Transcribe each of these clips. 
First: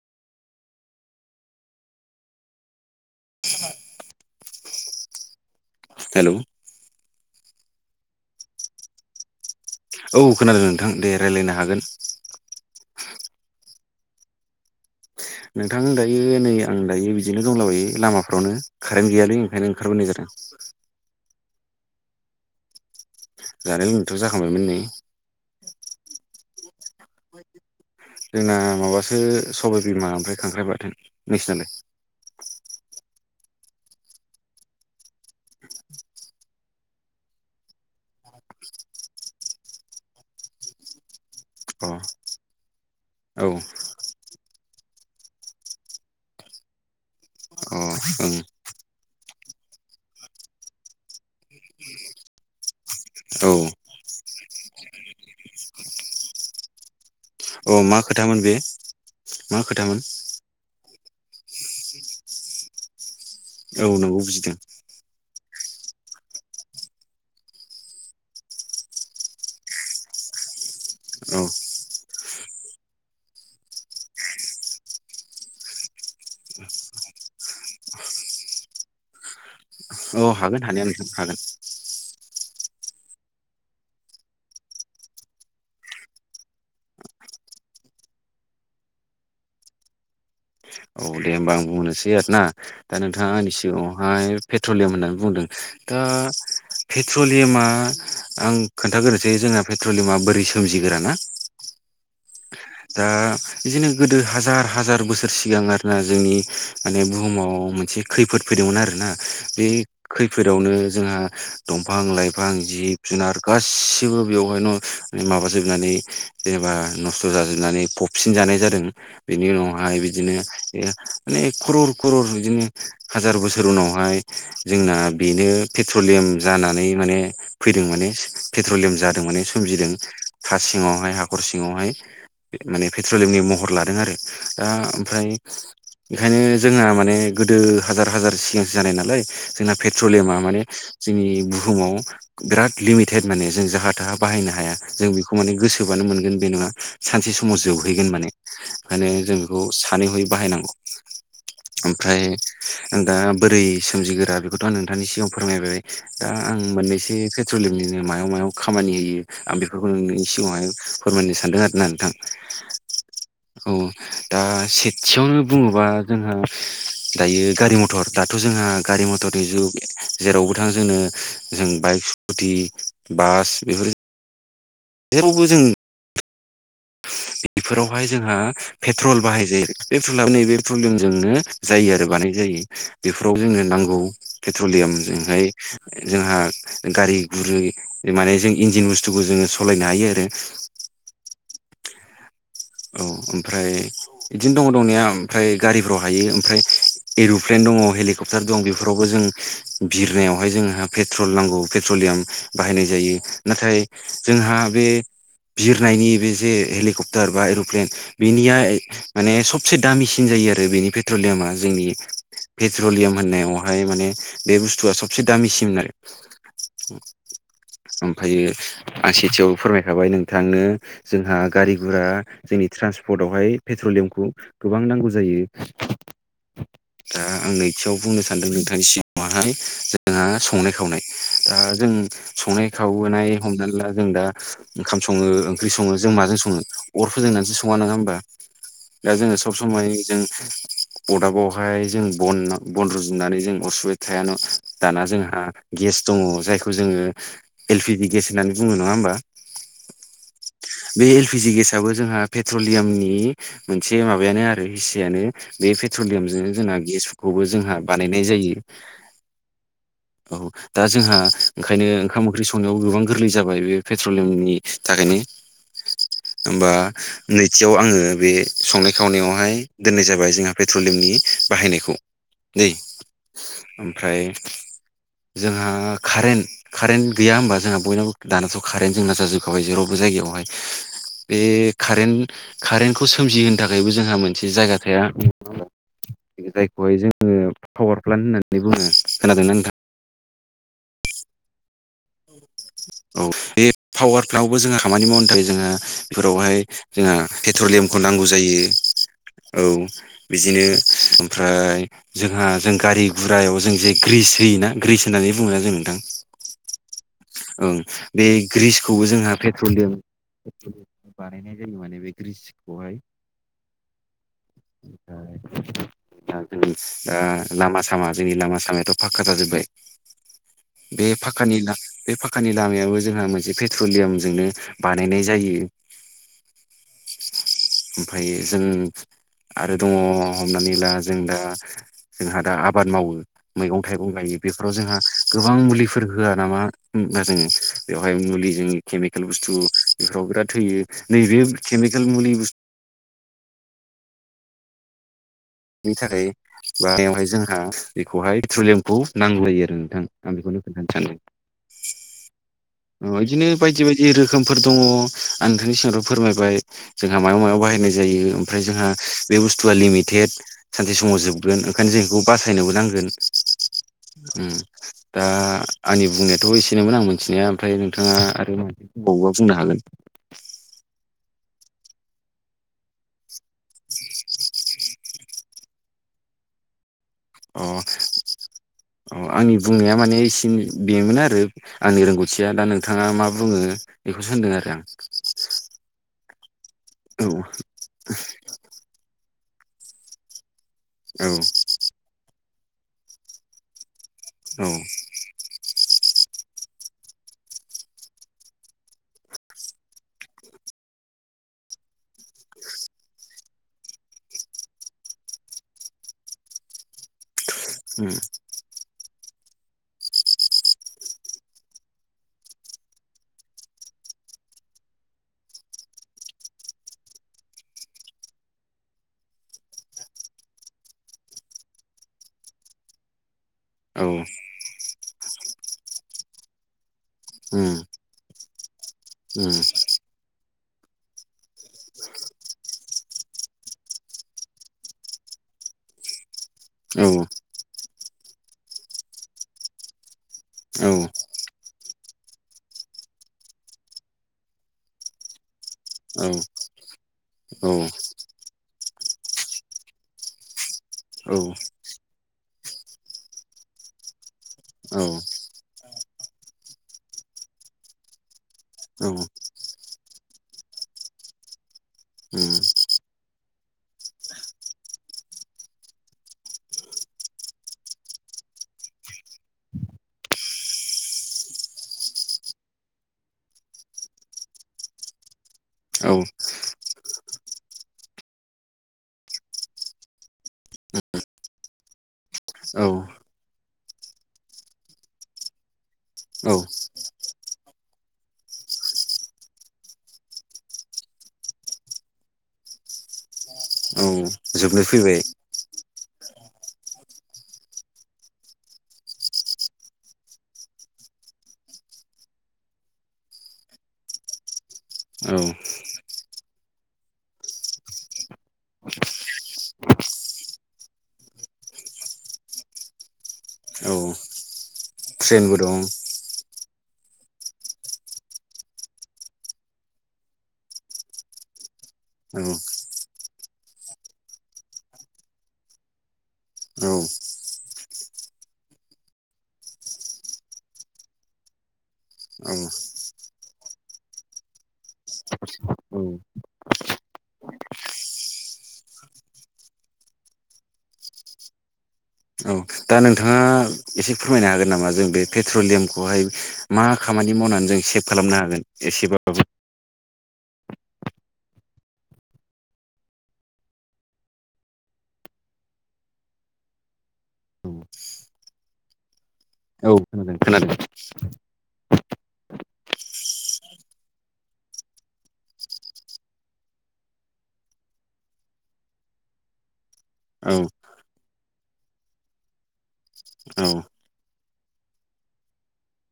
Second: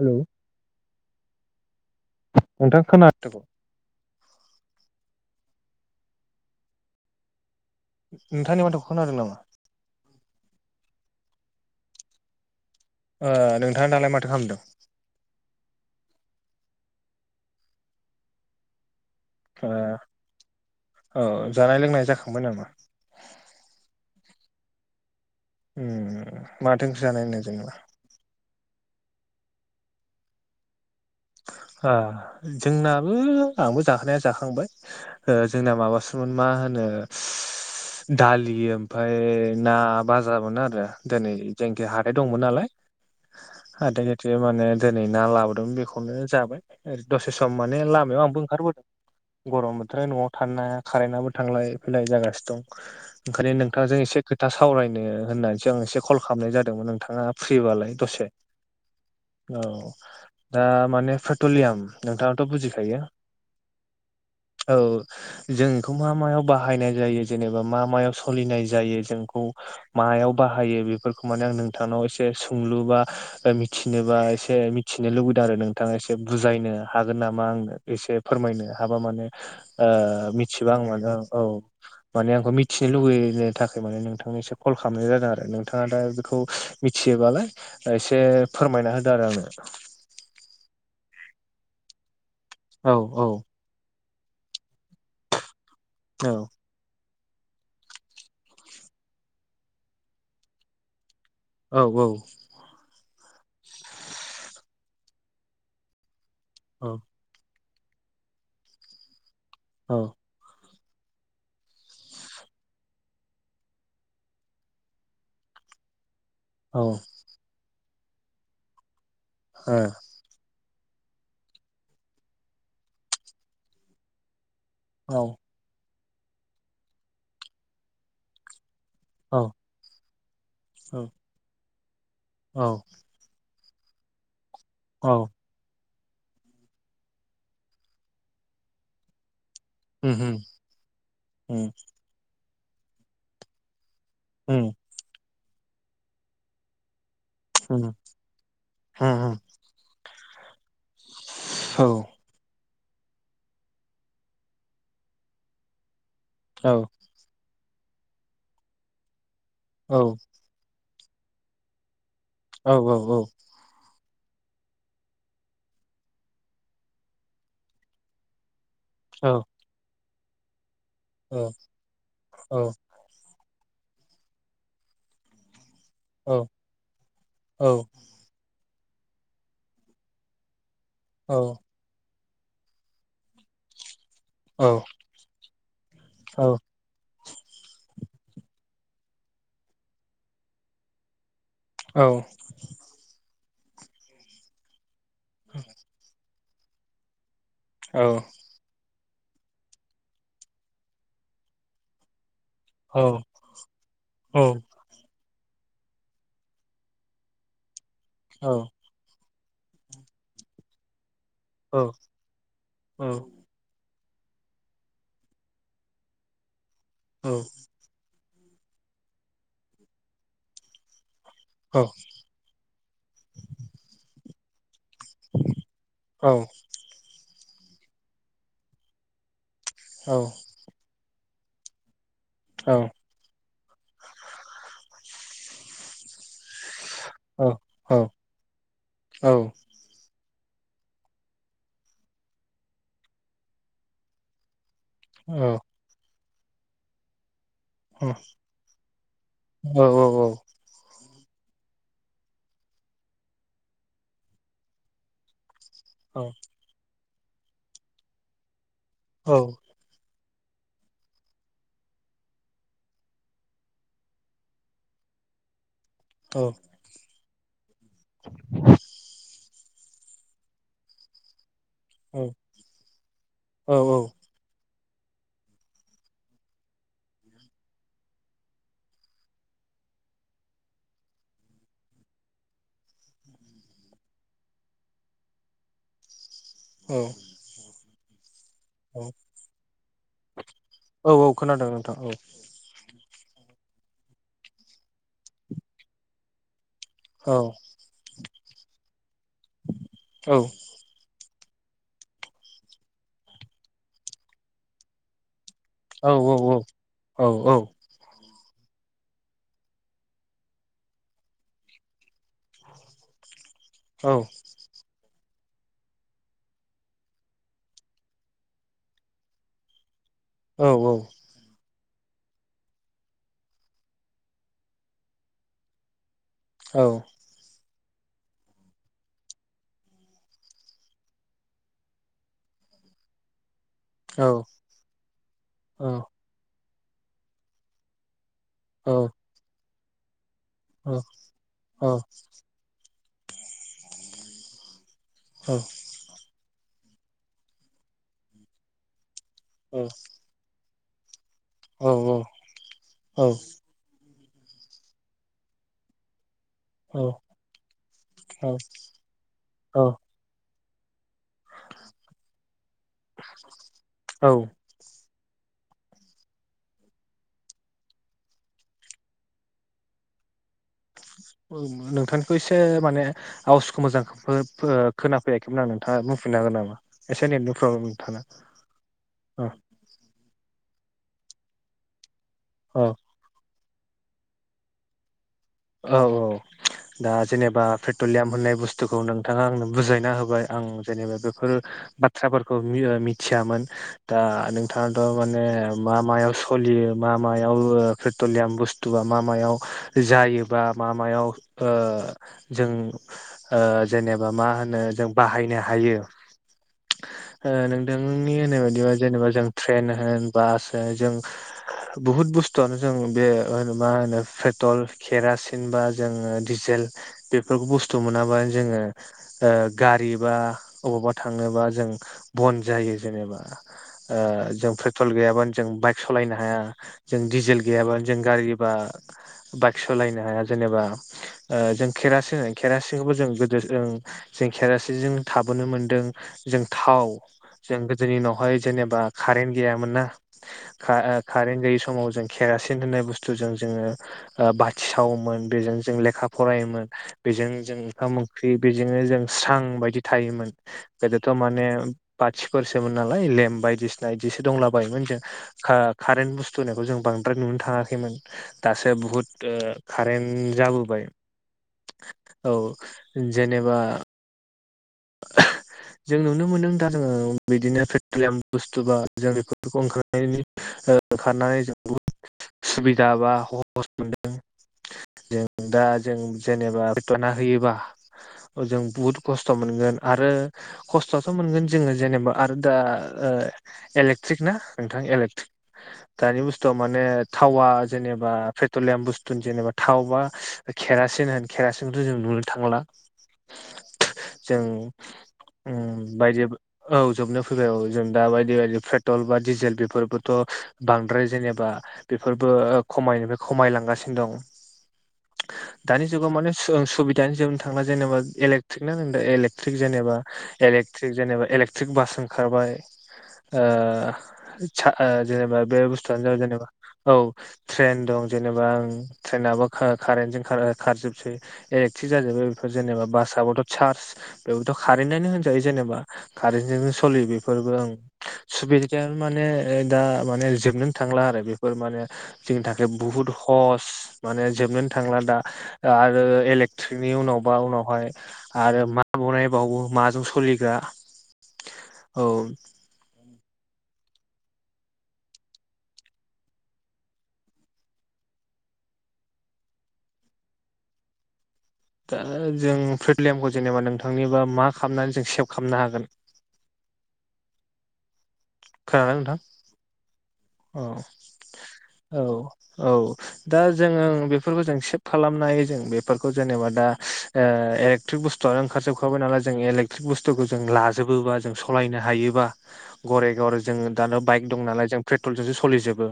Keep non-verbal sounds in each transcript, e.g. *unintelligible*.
Hello नोथां खोनादों hello नोंथाङा आंनि माथोखौ खोनोदों नामा औ खोनादों नोंथां दे रायलायनो हागोन नोंथाङा दालाय माथो खालामदों नोंथां दायो नै आं दायो बिदिनो दंलाबायो लामाफ्रावनो कारेन्ट गैयालै ओंखायनो ओ ओंखारबोनाय जादों औ जानाय लोंनाय जाखांबाय नामा? जानाय लोंनायथ जाखांबायमोन नै उम माथो ओंख्रि जानायनो जेनबा जोंना माबासो सबाय बिमा ओमफ्राय खांख्राइ बाथोन नोंसिनालाय आ जोंनाबो आंबो जाखांनाया जाखांबाय जोंना माबासोन मा होनो दालि ओमफ्राय ना बाजामोन आरो दिनै अ जायनोखै हाथाय दंमोन नालाय औ जे माने दिनै ना लाबोदों बेखौ नो जाबाय ओरै दसे सम माने लामायाव आंबो ओंखारबोदों गरम बोथोराव न'आव थानो हाया कारेन्टआबो थांलाय फैलाय जागासि दं औ ओंखायनो नोंथांजों एसे खोथा सावरायनो होननानैसो आं एसे कल खालामनाय जादोंमोन नोंथाङा औ फ्रिबालाय मा दसे खोथामोन बे मा औ खोथामोन दा माने पेट्रलियाम नोंथाङाथ बुजिखायो औ नंगौ बुजिदों औ जों इखौ मा मायाव बाहायनाय जायो जेनेबा मा मायाव सलिनाय जायो जों इखौ मायाव बा हायो बेफोरखौ औ माने आं नोंथांनाव एसे सोंलु बा मिथिनो बा एसे मिथिनो लु दों आरो नोंथाङा एसे बुजायनो हागोन नामा आंनो एसे फोरमायनो हाबा माने ओ औ हागोन मिथिबा हानाया आं नोंथां मानो हागोन औ माने आंखौ मिथिनो लुुबैनो थाखाय माने नोंथांनिसिम कल खालामनाय जादों आरो नोंथाङा दा बेखौ मिथि योबालाय एसे फोरमायना होदो आरो आंनो औ दे होमबा आं बुंनोसै आरोना दा औ औ नोंथाङा आंनि सिगाङावहाय पे ट्रलियाम होननानै बुंदों दा औ पेट्रलियामा आं खोन्थाग्रोसै जोंना पेट्रलियामा बोरै सोमजिगोरा ना औ औ दा बिदिनो गोदो हाजार हाजार बोसोर सिगां आरोना जोंनि माने बुहुमाव मोनसे खैफोद फैदोंमोन आरोना बे औ खैफोदावनो जोंहा दंफां लाइफां जिब जुनार गासिबो बेवहायनो माबाजोबनानै जेनेबा औ नस्थ जाजोबनानै फबसिन जानाय जादों बेनि उनावहाय बिदिनो बे माने खरर खरर बिदिनो हाजार बोसोर उनावहाय जोंना ओ बेनो पेट्रलियाम जानानै माने फैदों माने पे पेट्रलियाम जादों औ माने सोमजिदों हा औ सिङावहाय हाखर सिङावहाय औ माने पेट्रलियामनि मह हर लादों आरो दा औ ओमफ्राय बेखायनो जोंहा माने गोदो हाजार हाजार सिगांसो जानाय नालाय जोंना उम पेट्रलियामा माने जोंनि उम बुहुमाव बिराद लिमिटेद माने जों जाहा थाहा बाहायनो उम हाया जों बेखौ माने गोसोबानो मोनगोन बे नङा सानसे समाव उम उम जोबहैगोन माने औ ओंखायनो जों बेखौ सानैहयै बाहायनांगौ औ ओमफ्राय दा बोरै सोमजिगोरा बेखौथ आं नोंथांनि सिगाङाव फोरमायबाय दा आं औ मोननैसो खो ट्रलियामनिनो मायाव मायाव खामानि होयो आं बेफोरखौ औ नोंनि सिगाङावहाय फोरमायनो सानदों आरना औ औ औ दा सेथियावनो बुङोबा जोंहा दायो गारि मथर दाथ जोंङो गारि मथरनि जुग जेरावबो थां जोंनो जों बाइक स्कुटि बास बेफोरो जेरावबो जों औ बिफोरावहाय जोंहा पेट्रल बाहाय जायो पेट्रला नैबे पेट्रलियामजोंनो जायो आरो बानाय जायो बेफोराव जोंनो नांगौ पेट्रलियामजोंहाय जोंहा गारि गुरै माने जों इन्जिन बुस्थुखौ जोङो सालायनो हायो आरो औ औ ओमफ्राय बिदिनो दङ' दंनाया ओमफ्राय गारिफ्राव हायो ओमफ्राय एर' प्लेन दङ' हेलिकप्टार दं बेफोर रावबो जों बिरनायावहाय जोंहा पेट्रल नांगौ पेट्रलियाम बाहायनाय जायो नाथाय जोंहा बे बिरनायनि बे जे हेलिकप्टार बा एर'प्लेन बिनिया माने सबसे दामिसिन जायो आरो बेनिफ्राय पेट्रलियामा जोंनि पेट्रलियाम होननायावहाय माने बे बुस्थुआ सबसे दामिसिम *unintelligible* उम ओमफायो आं सेथियाव फोरमायखाबाय नोंथांनो जोंहा गारि गुरा जोंनि ट्रान्सपदावहाय पेट्रलियामखौ गोबां नांगौ जायो ओ आं नैथियाव बुंनो सानदों नोंथांनि सिगाङाहाय जोंहा संनाय खावनाय दा जों संनाय खावोनाय हमनानै ला जों दा ओंखाम सङो ओंख्रि सङो जों माजों सङो? अर फोजोंनानैसो सङा नङा होमबा दा जोङो सब समाय जों अदाबावहाय जों बना-बन रुजुनानै जों अर सुबाय थायान' दाना जोंहा गेस दङ'। जायखौ जोङो एल पि जि गेस होननानै बुङो नङा होमबा। बे एलपि जि गेसआबो जोंहा पेट्रलियामनि मोनसे माबायानो आरो हिस्सायानो। बे पेट्रलियामजों जोंहा गेसखौबो जोंहा बानायनाय जायो औ औ दा जोंहा ओंखायनो ओंखाम ओंख्रि संनायावबो गोबां गोरलै जाबाय बे पेट्रलियामनि थाखाय *unintelligible* *unintelligible* होमबा नैथियाव आङो बे संनाय खावनायावहाय दोननाय जाबाय जोंहा पेट्रलियमनि बाहायनायखौ दै ओमफ्राय जोंहा कारेन्ट कारेन्ट गैया होमबा जोंहा बयन दानाथ' कारेन्ट जोंना जाजोबखाबाय जेरावबो जायगायावहाय बे कारेन्ट कारेन्टखौ सोमजिहोनो थाखायबो जोंहा मोनसे जायगा थाया *inaudible* जायखौहाय औ जोङो पावार प्लेन होननानै बुङो खोनादोंना नोंथां? औ औ खोनादों नोंथां औ औ बे पावार प्लान्टावबो जोंहा खामानि मावनो थाखाय जोंहा बेफोरावहाय जोंहा औ पेट्रलियामखौ नांगौ जायो औ औ बिदिनो ओमफ्राय जोंहा जों गारि गुरायाव जों जे ग्रिस होयोना ग्रिस होनानै बुंङो ना जों नोंथां औ औ ओं बे ग्रिसखौबो जोंहा पेट्रलियाम बानायनाय जायो माने बे ग्रिसखौहाय औ *inaudible* दा जों ओ दा लामा सामा जोंनि लामा सामायाथ' फाखक्का जाजोब्बाय औ औ बे फाक्कानि ला बे फाखानि लामायाबो जोंहा मोनसे पेट्रलियामजोंनो बानायनाय जायो औ ओमफ्राय जों आरो दङ हमनानै ला जों दा जोंहा दा आबाद मावो मैगं थाइगं गायो बेफोराव जोंहा गोबां मुलिफोर होआ नामा? ब जो बेवहाय मुलि जों केमिकेल बुस्थु बेफोराव बिराद होयो नैबे केमिकेल मुलि बुस्थु बेनि थाखाय बहाय जोंहा बेखौहाय प्रेथलियामखौ नांगौ जायो आरो नोंथां आं बेखौनो खोन्थानो सानदों। औ औ। अ बिदिनो बायदि बायदि रोखोमफोर दङ आं नोंथांनि सिगावथ' फोरमायबाय जोंहा मायाव मायावायाव बाहायनाय जायो ओमफ्राय जोंहा बे बुस्थुआ लिमिटेड जदि समाव जोबगोन ओंखायनो जों बेखौ बासायनोबो नांगोन उम। दा आंनि बुंनायाथ' एसेनोमोन आं मिथिनाया ओमफ्राय नोंथाङा आरो मानसि बुंंबावोबा बुंनो हागोन। नोंथांनिखौ एसे माने आवजखौ मोजां खोनाफैयाखैमोन आं नोंथाङा। फिननांगोन नामा? एसे नेटनि अ प्रब्लेम नोंथांना अ औ आंनि बुंनाया माने से बेमोन आरो आंनि रोंगौथिया दा औ नोंथाङा मा बुङो। बेखौसो होनदों आरो आं। औ औ दा औ जेनेबा पेट्रलियाम होननाय बुस्थुखौ नोंथाङा आंनो बुजायना होबाय। आं जेनेबा औ बेफोर बाथ्राफोरखौ मिथियामोन। दा औ नोंथाङाथ' माने मा मायाव सलियो मा मायाव पेट्रलियाम बुस्थु मा मायाव जायो। बा मा मायाव ओ जों बा मा होनो जों बाहाय नों हायो ओ नोंथांनि होननाय बादिब्ला जेनेबा जों ट्रेन होन बास होन जों बुहुद बुस्थुआनो जों बे मा होनो फ्रेटल केेरासिन बा जोङो जेल बेफोरखौ बुस्थु मोनाबा जोंङो गारि बा बबावबा थांनोबा जों बन्द जायो जेनेबा उम औ जों पेट्रल गैयाबानो जों बाइक सालायनो हाया जों डिजेल उम गैयाबानो जों गारि बा *inaudible* बाइक सालायनो हाया जेनेबा जों खेरासिन खेरासिनखौबो जों गोदो जों खेरासिनजों थाबोनो मोन्दों। जों थाव औ जों गोदोनिनावहाय जेनेबा कारेन्ट गैयामोन ना औ खा कारेन्ट गैयि समाव जों केरासिन होननाय बुस्थुजों जोङो बाथि सावोमोन बेजों जों लेखा उम फरायोमोन बेजों जों ओंखाम ओंख्रि बेजोंनो जों स्रां बायदि थायोमोन गोदोथ' माने बाथिफोरसोमोन नालाय लेम बायदिसिना बिदिसिना से दंला औ बायोमोन जों कारेन्ट बुस्थु होननायखौ जों बांद्राय नुनो थाङाखैमोन दासो बुहुद कारेन्ट जाबोबाय। औ जेनेबा *inaudible* जों नुनो मोनदों दा जोङो बिदिनो पेट्रलियाम बुस्थु बा *inaudible* ओ ओंखारनानै जों बहुद सुबिदा बा हहस मोनदों। जों दा औ जों जेनेबा फथना होयोबा जों बुहुत खस्थ' खस्थ' मोनगोन आरो खस्थआथ' मोनगोन जोङो जेनेबा आरो दा इलेक्ट्रिक नोंथां इलेक्ट्रिक दानि औ बुस्थुआव माने थावा जेनेबा पेट्रलियाम बुस्थु जेनेबा थाव बा खेरासिन होन खेरासिनखौथ' जों नुनो थांला। औ जोबनो फैबाय। ओम। बायदि औ जोबनो फैबाय औ जों दा बायदि बायदि पेट्रल बा डिजेल बेफोरबोथ' बांद्राय आरो जेनेबा बेफोरबो खमायनोफ्राय खमायलांगासिनो दं। औ दानि जुगाव माने सुबिदानि जोबनो थांना जेनेबा इलेक्ट्रिक ना नों ओ एलेकट्रिक जेनेबा एलेक्ट्रिक जेनेबा एलेक्ट्रिक बास ओंखारबाय। ओ औ चा ओ ट्रेनबो जेनेबा दं बे बुस्थुआनो जाबाय जेनेबा औ ट्रेन दं जेनेबा ओं ट्रेनाबो खो कारेनजों खा ओ खारजोबसै। एलेक्ट्रि औ जाजोब्बाय बेफोर जेनेबा बासआबोथ' चार्ज बेबोथ' कारेन्टआनो होनजायो जेनेबा। औ कारेन्टजोंनो सलियो बेफोरबो ओं। सु बिरजा माने ओ दा माने जोबनोनो थांला आरो बेफोर माने औ जोंनि थाखाय बुहुत ह हस माने जोबनोनो थांला दा औ आरो इलेकट्रिकनि उनावबा उनावहाय आरो मा बनायबावो माजों सोलिग्रा औ। दा नोंथाङा एसे फोरमायनो हागोन नामा जों बे पेट्रलियामखौहाय मा खामानि मावनान जों सेभ खालामनो हागोन एसेबाबो? दा जों फ्रेटलियामखौ जेनेबा नोंथांनिबा मा खामनानै जों सेभ खालामनो हागोन? *inaudible* खोनादों ना नोंथां? औ खोनादों खोनादों। औ औ औ दा जोङो बेफोरखौ जों सेभ खालामनो हायो जों। बेफोरखौ जेनेबा दा ओ एलेकट्रिक बुस्थुआनो ओंखार जोबखाबाय नालाय जों एलेकट्रिक बुस्थुखौ औ जों लाजोबो जों स सलायनो हायोबा घरे घरे औ जों दानो बाइक दं नालाय जों पेट्रलजोंसो सलिजोबो।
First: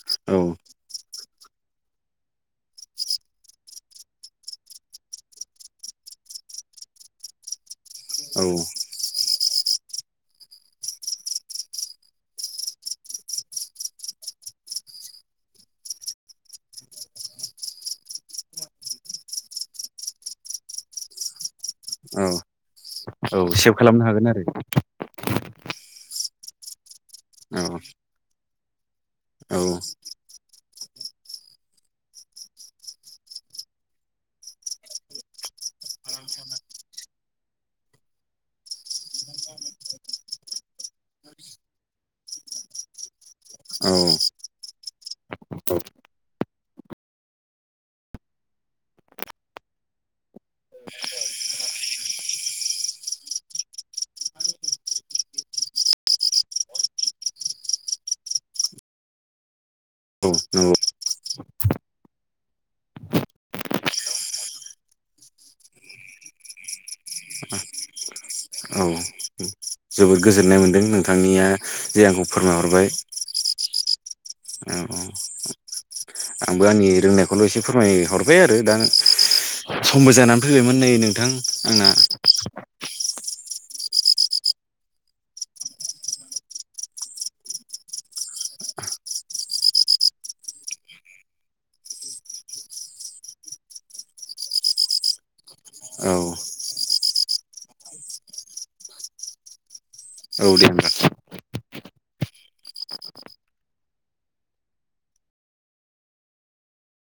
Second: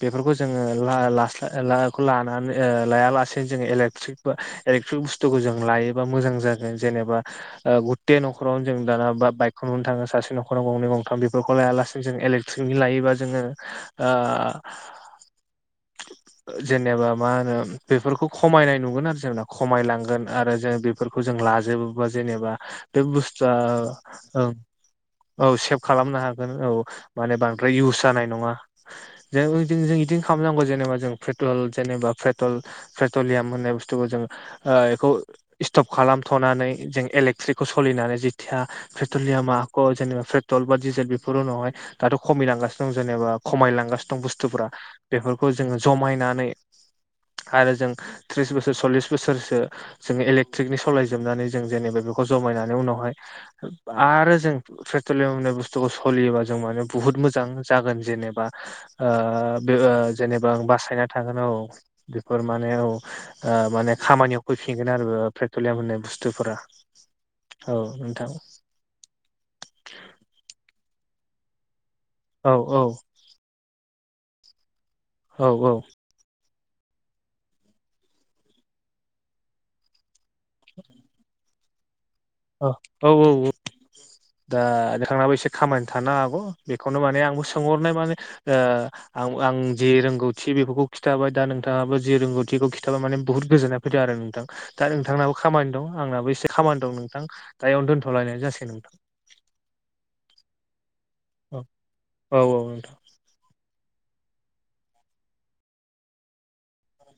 बेफोरखौ जोङो औ ला लास्ला लाखौ लानानै ओ लायालासे जोङो एलेक्ट्रिक बा एलेक्ट्रिक बुस्थुखौ जों लायोबा मोजां जागोन। जेनेबा ओ गुथे औ न'खरावनो जों दाना बा बायक खौ नुनो थाङो ससे नखराव गंनै गंथाम बि फोरखौ लाया लासेनो जों एलेक्ट्रिकनि लायोबा जोङो ओ *inaudible* ओ जेनेबा मा होनो बेफोरखौ खमायनाय नुगोन आरो जोंना। खमायलांगोन आरो जों बेफोरखौ जों लाजोबोबा औ जेनेबा बे औ बुथुआ सेभ खालामनो हागोन आरो ओं औ सेप खालामनो हागोन औ। माने बांद्राय औ इउस जानाय नङा। जों *unintelligible* इदिनो खामनांगौ जेन बा जों पेट्रल जेनेबा पेट्रल पेट्रलियाम होननाय बुसथुखौ जों ओ एखौ इस्टप खालामथ'नानै जों एलेक्ट्रिको सलिनानै जिथिया पेट्रलियामा आख' जेनेबा प्रेट टल बा डिजेल बेफोर उनावहाय दाथ' खमिलांगासिनो दं जेनेबा औ खमायलांगासि दं बुस्थुफोरा। बेफोरखौ जोङो जमायनानै आरो जों त्रिस बोसोर सल्लिस बोसोरसो जोङो एलेक्ट्रिकनि सलायजोबनानै जों जेनेबा बेखौ जमायनानै उनावहाय आरो जों प्रे ट्रलियाम होननाय बुस्थुखौ सलियोबा जों माने बुहुत मोजां जागोन जेनेबा। ओ बे ओ औ जेनेबा आं नंगौ बासायना थागोन औ बेफोर माने औ ओ माने खामानियाव फैफिनगोन आरो ओ प्रेटलियाम होननाय बुस्थुफोरा औ नोंथां। औ उम जोबोद गोजोननाय मोनदों नोंथांनिया जे आंखौ औ औ फोरमायहरबाय। औ औ। आंबो आंनि रोंनायखौल' एसे फोरमायहरबाय आरो दा समबो जाना फैबायमोन नै नोंथां आंना। अ औ औ औ। दा नोंथाङाबो एसे खामानि थानो हागौ बेखौनो माने आंबो सोंहरनाय माने ओ आं आं जि रोंगौथि बेफोरखौ खिथाबाय दा नोंथाङाबो जि रोंगौथिखौ इखौ खिथाबा माने बुहुत गोजोननाय फैदों आरो। नोंथां। दा नोंथांनाबो खामानि दं औ आंनाबो एसे खामानि दं नोंथां। दा इयावनो दोनथ'लायनाय जासिगोन नोंथां। औ दे होमबा अ औ औ नोंथां।